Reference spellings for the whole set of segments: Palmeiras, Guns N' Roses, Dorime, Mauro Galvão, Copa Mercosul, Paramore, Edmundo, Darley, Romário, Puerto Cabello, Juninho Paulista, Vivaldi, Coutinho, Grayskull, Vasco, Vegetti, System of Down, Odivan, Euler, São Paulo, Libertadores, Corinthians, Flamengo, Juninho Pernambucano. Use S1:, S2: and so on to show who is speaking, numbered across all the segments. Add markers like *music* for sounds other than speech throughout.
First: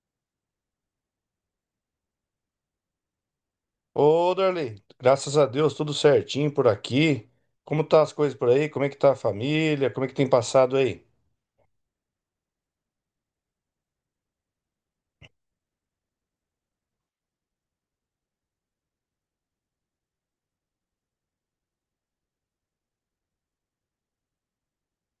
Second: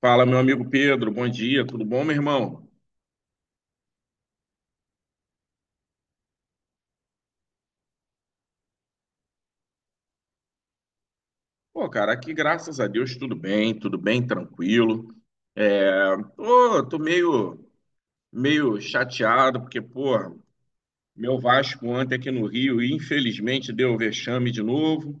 S1: Fala, meu amigo Pedro, bom dia, tudo bom, meu irmão?
S2: Ô, Darley, graças a Deus, tudo certinho por aqui. Como tá as coisas por aí? Como é que tá a família? Como é que tem passado aí?
S1: Pô, cara, aqui graças a Deus tudo bem, tranquilo. Tô meio chateado porque, pô, meu Vasco ontem aqui no Rio, infelizmente deu vexame de novo,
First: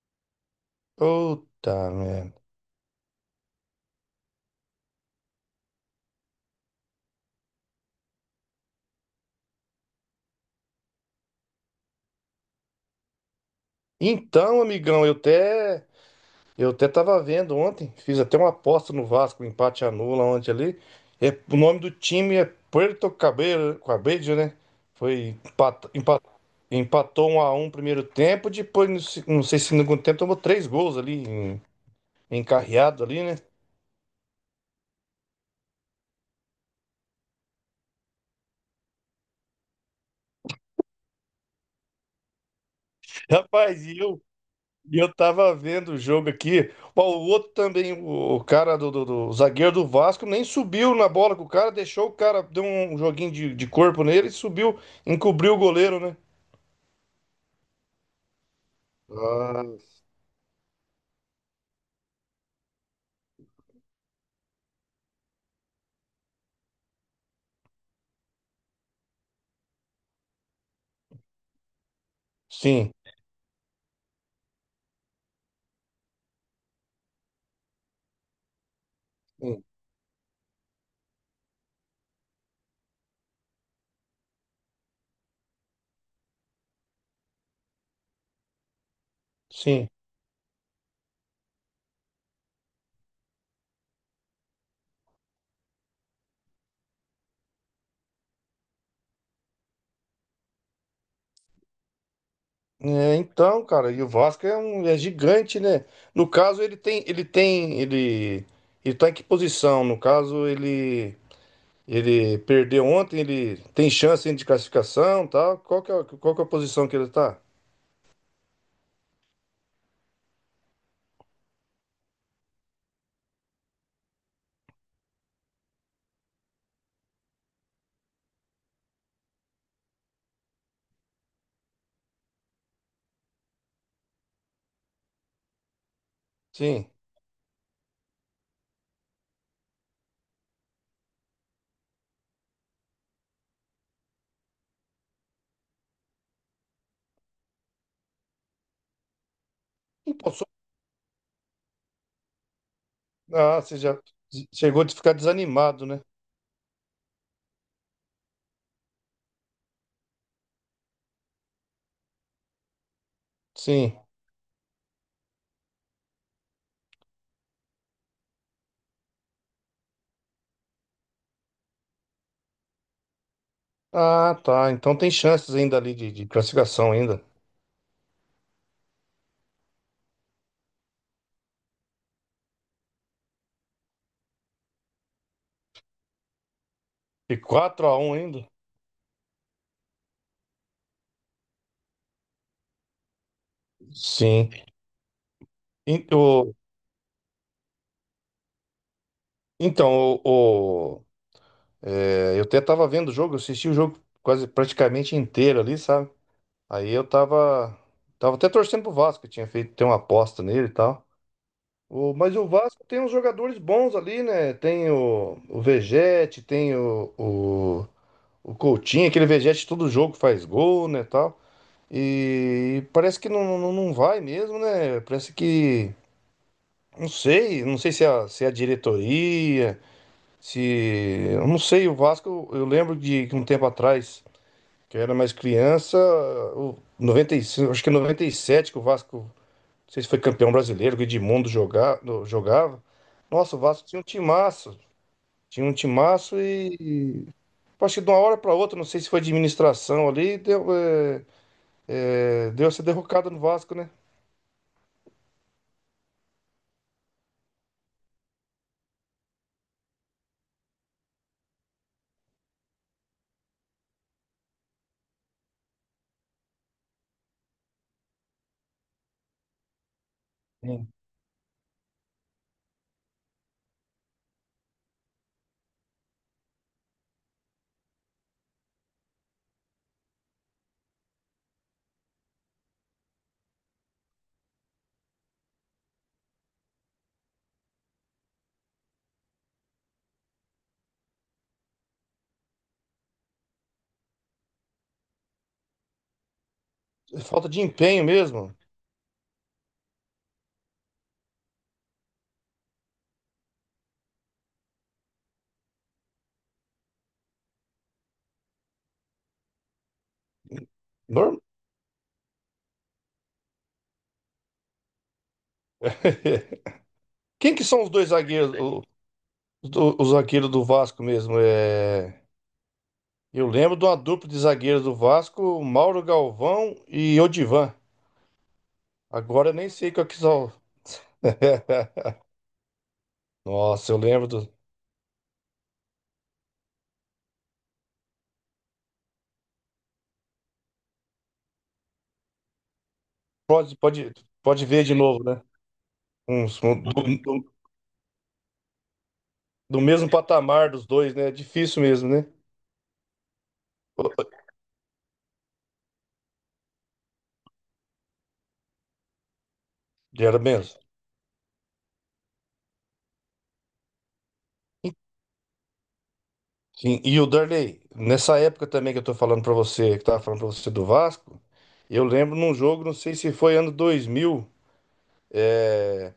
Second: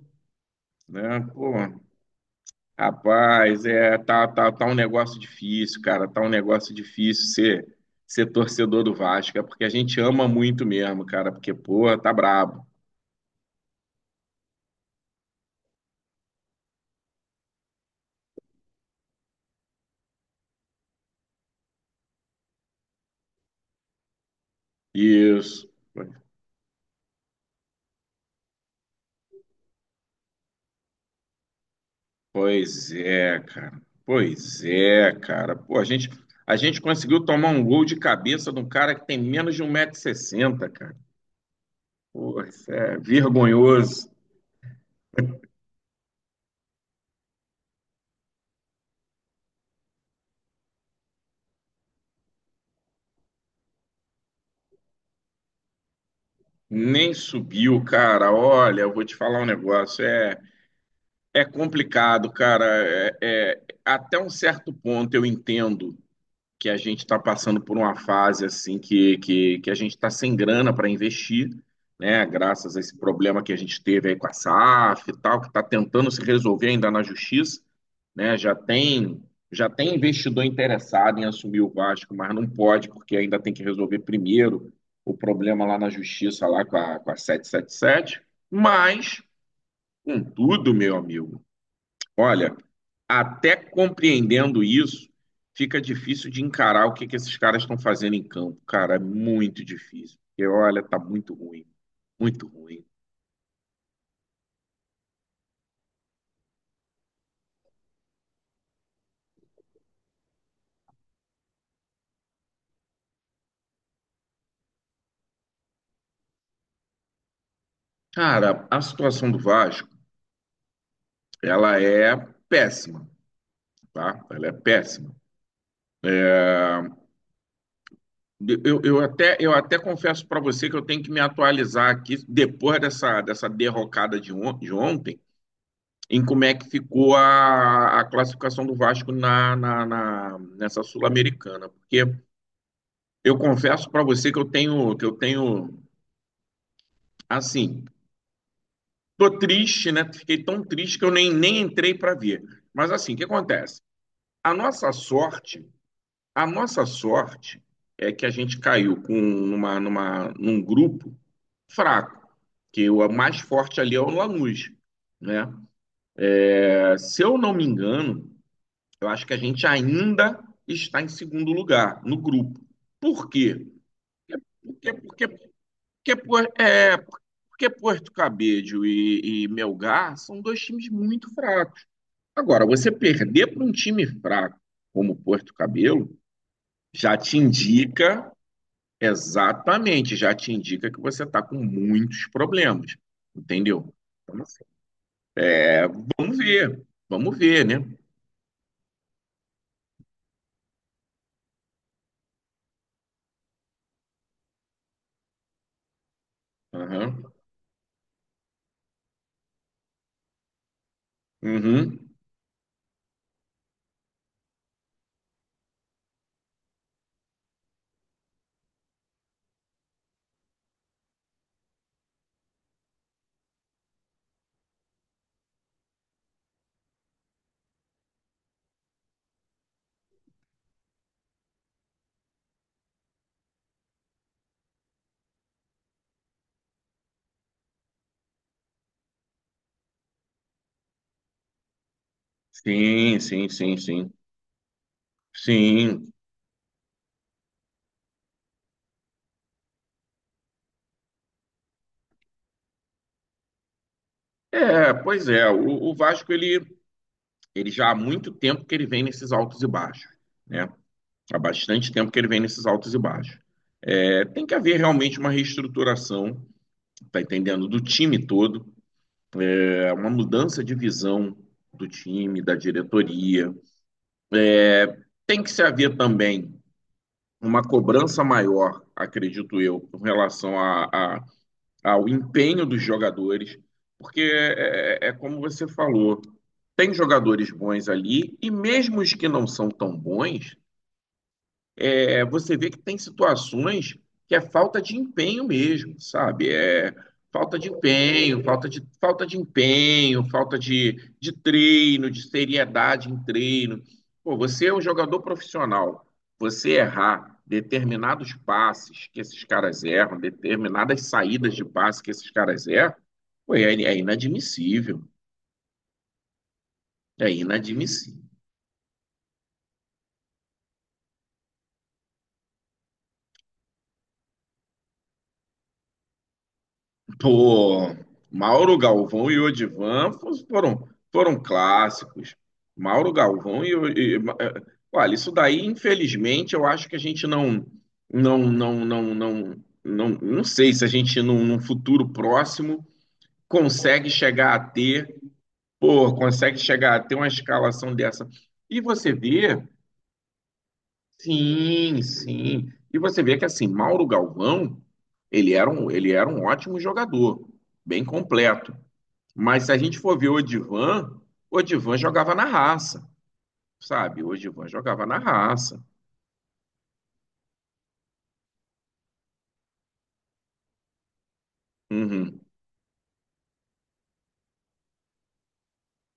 S1: né? Pô,
S2: Puta merda.
S1: rapaz, tá um negócio difícil, cara, tá um negócio difícil ser torcedor do Vasco, é porque a gente ama muito mesmo, cara, porque, pô, tá brabo.
S2: Então, amigão, eu até tava vendo ontem, fiz até uma aposta no Vasco, um empate anula ontem ali. É, o nome do time é Puerto Cabello, Cabello, né? Foi
S1: Isso.
S2: empatou 1-1 primeiro tempo, depois não sei se no segundo tempo tomou três gols ali
S1: Pois
S2: encarreado ali, né?
S1: é, cara. Pois é, cara. Pô, a gente conseguiu tomar um gol de cabeça de um cara que tem menos de um 160 60, cara. Pô, isso é
S2: *laughs* Rapaz, e
S1: vergonhoso.
S2: eu E eu tava vendo o jogo aqui. Ó, o outro também, o cara o zagueiro do Vasco, nem subiu na bola com o cara, deixou o cara, deu um joguinho de corpo nele e subiu, encobriu o goleiro, né?
S1: Nem subiu, cara. Olha, eu vou te falar um
S2: Ah,
S1: negócio. É complicado, cara. Até um certo ponto eu entendo que a gente está passando por uma fase assim que a gente está sem grana para investir, né? Graças a
S2: sim,
S1: esse problema que a gente teve aí com a SAF e tal, que está tentando se resolver ainda na justiça, né? Já tem
S2: sim.
S1: já tem investidor interessado em assumir o Vasco, mas não pode porque ainda tem que resolver primeiro o problema lá na justiça lá com a 777. Mas,
S2: sim.
S1: contudo, meu amigo, olha, até compreendendo isso, fica difícil de encarar o que que esses caras estão fazendo em campo. Cara, é muito difícil. Porque, olha, tá muito ruim. Muito ruim.
S2: É, então, cara, e o Vasco é gigante, né? No caso, ele tá em que posição? No caso, ele perdeu ontem, ele tem chance ainda de classificação, tal. Qual que é a posição que ele tá?
S1: Cara, a situação do Vasco, ela é péssima, tá? Ela é péssima. Eu até confesso para você que eu tenho que me atualizar aqui, depois dessa derrocada de ontem, em como é que
S2: Sim.
S1: ficou a classificação do Vasco nessa Sul-Americana. Porque eu confesso para você que eu tenho, assim, tô triste, né?
S2: Pô,
S1: Fiquei tão triste que eu nem entrei para ver. Mas assim, o que
S2: ah, você
S1: acontece?
S2: já
S1: A
S2: chegou
S1: nossa
S2: de ficar
S1: sorte,
S2: desanimado, né?
S1: a nossa sorte é que a gente caiu num grupo fraco, que o mais forte
S2: Sim.
S1: ali é o Lanús, né? Se eu não me engano, eu acho que a gente ainda está em segundo lugar no grupo. Por quê?
S2: Ah, tá.
S1: Porque,
S2: Então tem
S1: porque
S2: chances
S1: Porque,
S2: ainda ali de
S1: Por-
S2: classificação
S1: é,
S2: ainda.
S1: porque Porto Cabedelo e Melgar são dois times muito fracos. Agora, você perder para um time fraco como Porto Cabedelo já
S2: De
S1: te
S2: 4-1
S1: indica,
S2: ainda?
S1: exatamente, já te indica que você está com muitos problemas, entendeu? Então,
S2: Sim.
S1: assim,
S2: En-
S1: vamos
S2: o-
S1: ver, vamos ver, né?
S2: Então, é, eu até tava vendo o jogo, eu assisti o jogo quase praticamente inteiro ali, sabe? Aí eu
S1: Aham.
S2: tava até torcendo pro Vasco, eu tinha feito ter uma aposta nele e tal.
S1: Uhum.
S2: Mas o Vasco tem uns jogadores bons ali, né? Tem o Vegetti, tem o Coutinho, aquele vegete, todo jogo faz gol, né, tal. E parece que não, não, não vai mesmo, né? Parece que. Não sei se é a diretoria, se. Eu não sei, o Vasco, eu lembro de que um tempo atrás, que eu era mais criança, o 95 acho que em 97 que o Vasco, não sei se foi campeão brasileiro, que o Edmundo jogava.
S1: Sim, sim,
S2: Nossa, o
S1: sim,
S2: Vasco tinha um
S1: sim.
S2: timaço. Tinha um
S1: Sim.
S2: timaço e tipo, acho que de uma hora para outra, não sei se foi administração ali, deu essa derrocada no Vasco, né?
S1: Pois é, o Vasco, ele já há muito tempo que ele vem nesses altos e baixos, né? Há bastante tempo que ele vem nesses altos e baixos. Tem que haver realmente uma reestruturação, tá entendendo, do time todo, uma mudança de
S2: Sim.
S1: visão do time, da diretoria. Tem que se haver também uma cobrança maior, acredito eu, com relação a, ao empenho dos jogadores, porque é como você falou, tem jogadores bons ali, e mesmo os que não são tão bons, você vê que tem situações que é falta de empenho mesmo, sabe? É
S2: Falta
S1: falta
S2: de
S1: de
S2: empenho
S1: empenho,
S2: mesmo.
S1: falta de empenho, falta de treino, de seriedade em treino. Pô, você é um jogador profissional. Você errar determinados passes que esses caras erram, determinadas
S2: Norm-
S1: saídas de passe que esses caras erram, pô, é inadmissível.
S2: *laughs*
S1: É
S2: Quem que são os dois
S1: inadmissível.
S2: zagueiros, os zagueiros do Vasco mesmo? É, eu lembro de uma dupla de zagueiros do Vasco, Mauro Galvão e Odivan.
S1: Pô, Mauro Galvão e
S2: Agora eu nem sei qual
S1: Odivan
S2: que são.
S1: foram
S2: *laughs*
S1: clássicos. Mauro Galvão
S2: Nossa, eu lembro do.
S1: olha, isso daí, infelizmente, eu acho que a gente não, não, não, não, não sei se a gente num futuro próximo
S2: Pode,
S1: consegue
S2: pode,
S1: chegar a
S2: pode ver de
S1: ter,
S2: novo, né?
S1: pô, consegue
S2: Uns- um- do,
S1: chegar a ter uma
S2: do-
S1: escalação dessa. E você vê,
S2: do mesmo patamar dos dois, né? É difícil
S1: sim,
S2: mesmo, né?
S1: sim. E você vê que assim, Mauro Galvão, ele era um ótimo jogador, bem completo. Mas se a gente for ver
S2: Era mesmo.
S1: O Odivan jogava na raça, sabe? O Odivan jogava na raça.
S2: Sim, e o Darley, nessa época também que eu tô falando pra você, que eu tava falando pra você do Vasco, eu lembro
S1: Uhum,
S2: num jogo, não sei se foi ano 2000, é,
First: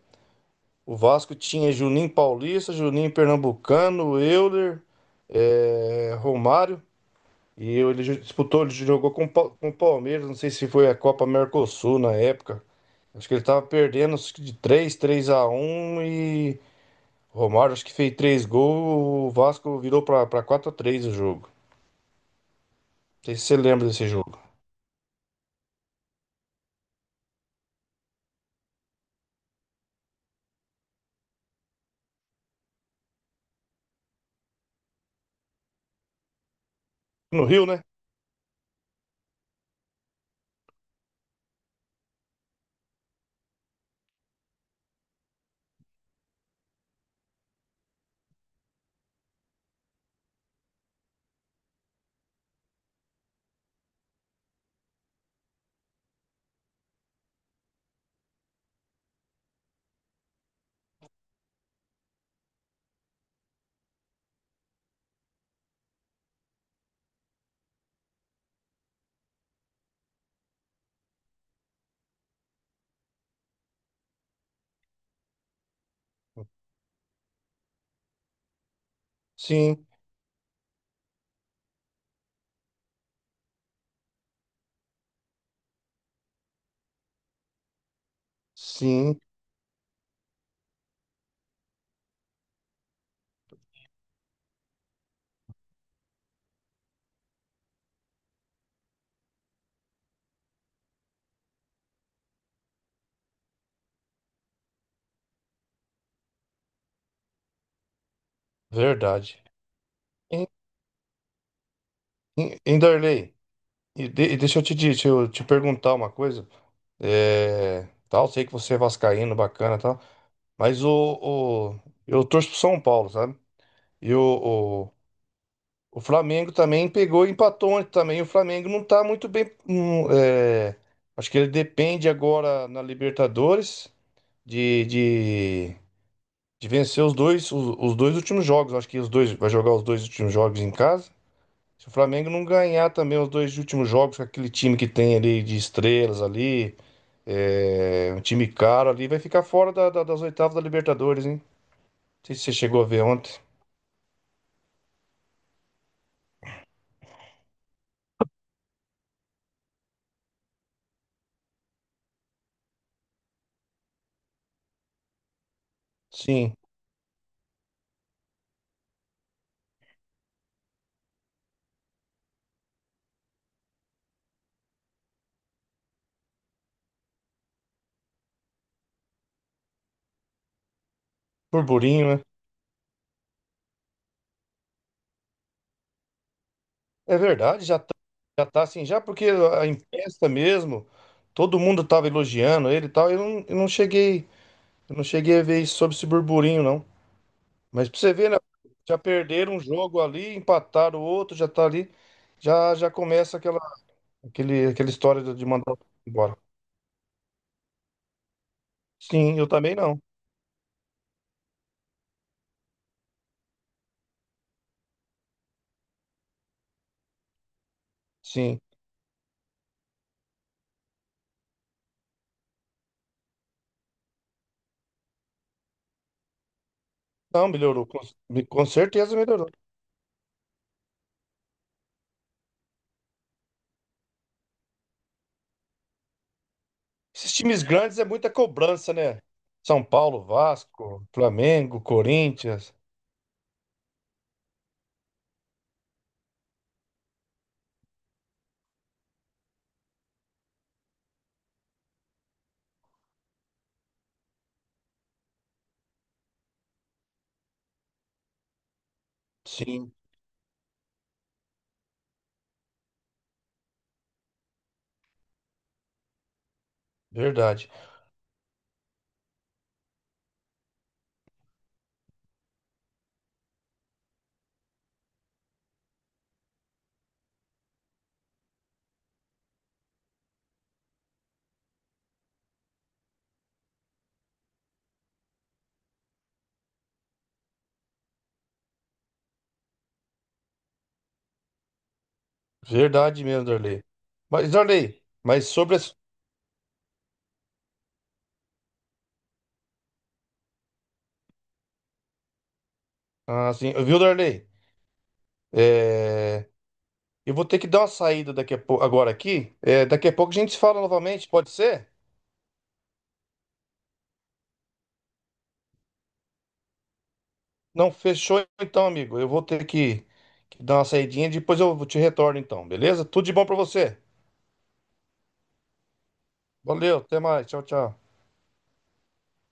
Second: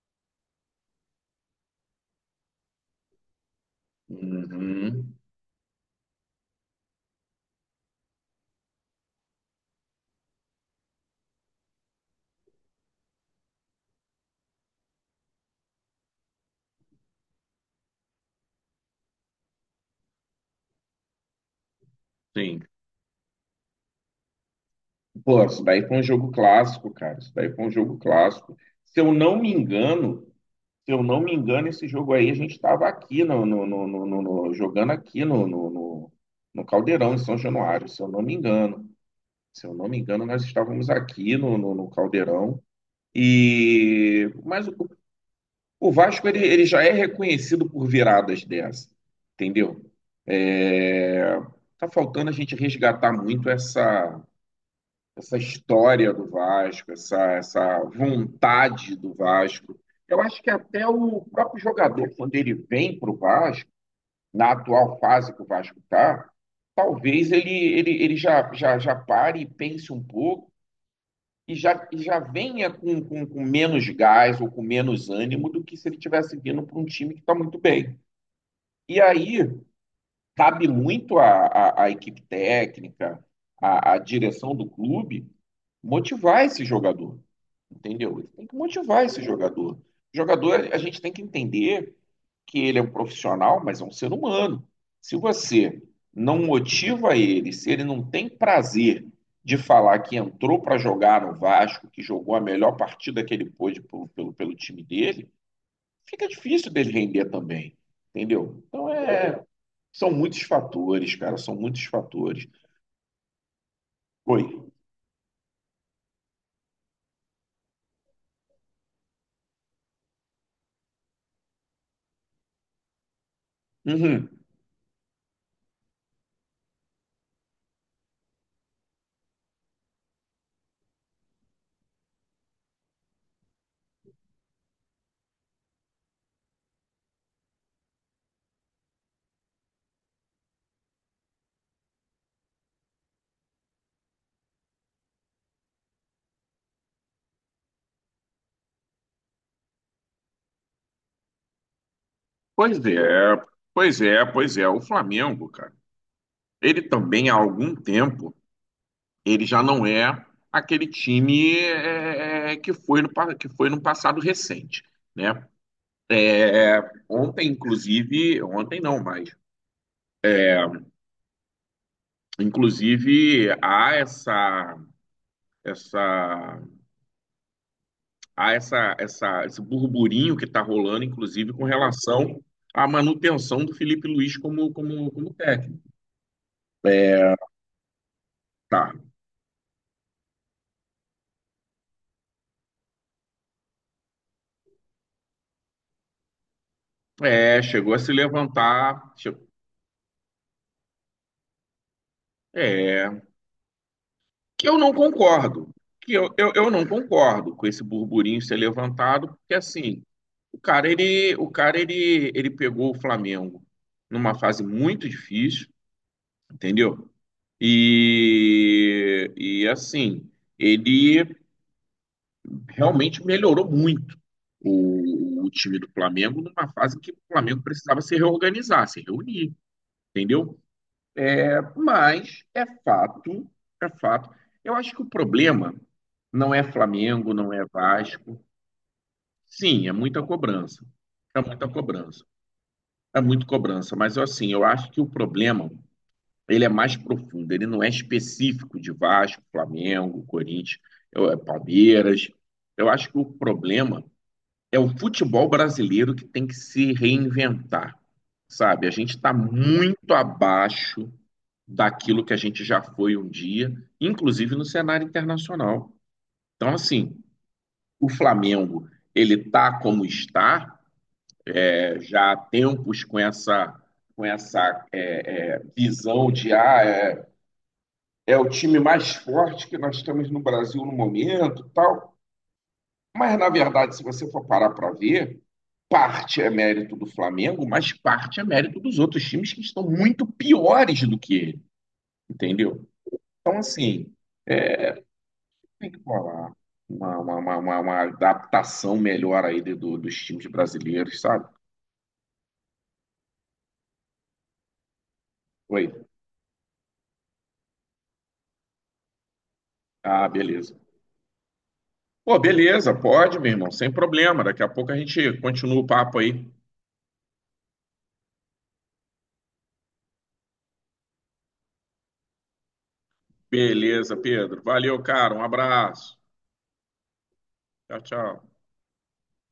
S2: o Vasco tinha Juninho Paulista, Juninho Pernambucano, Euler,
S1: uhum,
S2: é, Romário, e ele disputou, ele jogou com o Palmeiras, não sei se foi a Copa Mercosul na época, acho que ele tava perdendo acho que de três a um e o Romário acho que fez 3 gols, o Vasco virou pra 4-3 o jogo.
S1: sim.
S2: Não sei se você lembra desse jogo.
S1: Pô, isso daí foi um jogo clássico, cara. Isso daí foi um jogo clássico. Se eu não me engano, se eu não me engano, esse jogo aí a gente estava aqui jogando aqui no Caldeirão, em São
S2: No Rio, né?
S1: Januário, se eu não me engano. Se eu não me engano, nós estávamos aqui no Caldeirão. E mas o O Vasco ele já é reconhecido por viradas dessa, entendeu? É, tá faltando a gente resgatar muito essa história do Vasco, essa vontade do Vasco. Eu acho que até o próprio jogador, quando ele vem para o Vasco, na atual fase que o Vasco está, talvez ele já pare e pense um pouco e já venha com menos gás ou com menos ânimo do que se ele tivesse vindo para um time que está muito bem. E aí
S2: Sim,
S1: cabe muito à equipe técnica, à direção do clube, motivar esse jogador, entendeu? Tem que motivar
S2: sim,
S1: esse jogador. O jogador, a gente tem que entender que ele é um profissional, mas é um ser humano. Se você não motiva ele, se ele não tem prazer de falar que entrou para jogar no Vasco, que jogou a melhor partida que ele pôde pelo time dele, fica difícil dele render também, entendeu? Então
S2: verdade.
S1: são muitos
S2: Em,
S1: fatores, cara, são muitos fatores.
S2: em Darley, e
S1: Oi.
S2: deixa eu te perguntar uma coisa. É, tal, sei que você é vascaíno, bacana, e tal, mas o eu torço pro São Paulo, sabe? E o,
S1: Uhum.
S2: o, o Flamengo também pegou e empatou ontem também. O Flamengo não tá muito bem. Acho que ele depende agora na Libertadores de, de De vencer os dois últimos jogos. Acho que os dois vai jogar os dois últimos jogos em casa. Se o Flamengo não ganhar também os dois últimos jogos com aquele time que tem ali de estrelas ali, um time caro ali, vai ficar fora das oitavas da Libertadores, hein? Não sei se você chegou a
S1: Pois
S2: ver ontem.
S1: é, pois é, pois é. O Flamengo, cara. Ele também, há algum tempo, ele já não é aquele time que foi no passado recente, né?
S2: Sim,
S1: É, Ontem, inclusive, ontem não, mas inclusive essa há essa, essa esse burburinho que está rolando, inclusive, com
S2: burburinho, né?
S1: relação à manutenção do Felipe Luiz como técnico.
S2: É verdade, já tá assim,
S1: Tá.
S2: já porque a imprensa mesmo, todo mundo tava elogiando ele e tal, eu não cheguei a ver isso sobre esse burburinho, não. Mas
S1: Chegou
S2: pra
S1: a se
S2: você ver, né? Já
S1: levantar, chegou,
S2: perderam um jogo ali, empataram o outro, já tá ali. Já começa aquela,
S1: que
S2: aquele,
S1: eu
S2: aquela
S1: não
S2: história de
S1: concordo,
S2: mandar o time
S1: que eu,
S2: embora.
S1: eu, eu não concordo com esse burburinho ser levantado,
S2: Sim, eu
S1: porque
S2: também não.
S1: assim, o cara ele pegou o Flamengo numa fase muito difícil, entendeu?
S2: Sim.
S1: E assim, ele realmente melhorou muito o time do Flamengo numa fase em que o
S2: Não,
S1: Flamengo
S2: melhorou. Com,
S1: precisava se
S2: com
S1: reorganizar, se
S2: certeza melhorou.
S1: reunir, entendeu? Mas é fato, é fato. Eu acho que o problema não é
S2: Esses
S1: Flamengo, não
S2: times
S1: é
S2: grandes é muita
S1: Vasco.
S2: cobrança, né? São
S1: Sim, é muita
S2: Paulo,
S1: cobrança.
S2: Vasco,
S1: É muita
S2: Flamengo,
S1: cobrança.
S2: Corinthians.
S1: É muito cobrança, mas assim, eu acho que o problema, ele é mais profundo, ele não é específico de Vasco, Flamengo, Corinthians, é Palmeiras. Eu acho que o problema é o futebol brasileiro que tem que se reinventar, sabe? A gente está
S2: Sim,
S1: muito abaixo daquilo que a gente já foi um dia, inclusive no cenário internacional. Então, assim,
S2: verdade.
S1: o Flamengo, ele está como está, já há tempos com essa visão de é o time mais forte que nós temos no Brasil no momento, tal. Mas, na verdade, se você for parar para ver, parte é mérito do Flamengo, mas parte é mérito dos outros times que estão muito piores do que ele, entendeu?
S2: Verdade mesmo,
S1: Então,
S2: Darley.
S1: assim,
S2: Mas, Darley, mas sobre.
S1: tem
S2: as-
S1: que rolar uma adaptação melhor aí dos times brasileiros, sabe?
S2: Ah, sim, viu, Darley?
S1: Oi.
S2: É. Eu vou ter que dar uma saída daqui a pouco, agora aqui. É, daqui a
S1: Ah,
S2: pouco a gente se
S1: beleza.
S2: fala novamente, pode ser?
S1: Pô, beleza, pode, meu irmão, sem problema. Daqui a pouco a gente continua o papo aí.
S2: Não, fechou então, amigo. Eu vou ter que dar uma saidinha, depois eu te retorno então, beleza? Tudo de bom pra você.
S1: Beleza, Pedro. Valeu, cara. Um abraço.
S2: Valeu, até mais. Tchau,
S1: Tchau,
S2: tchau.
S1: tchau.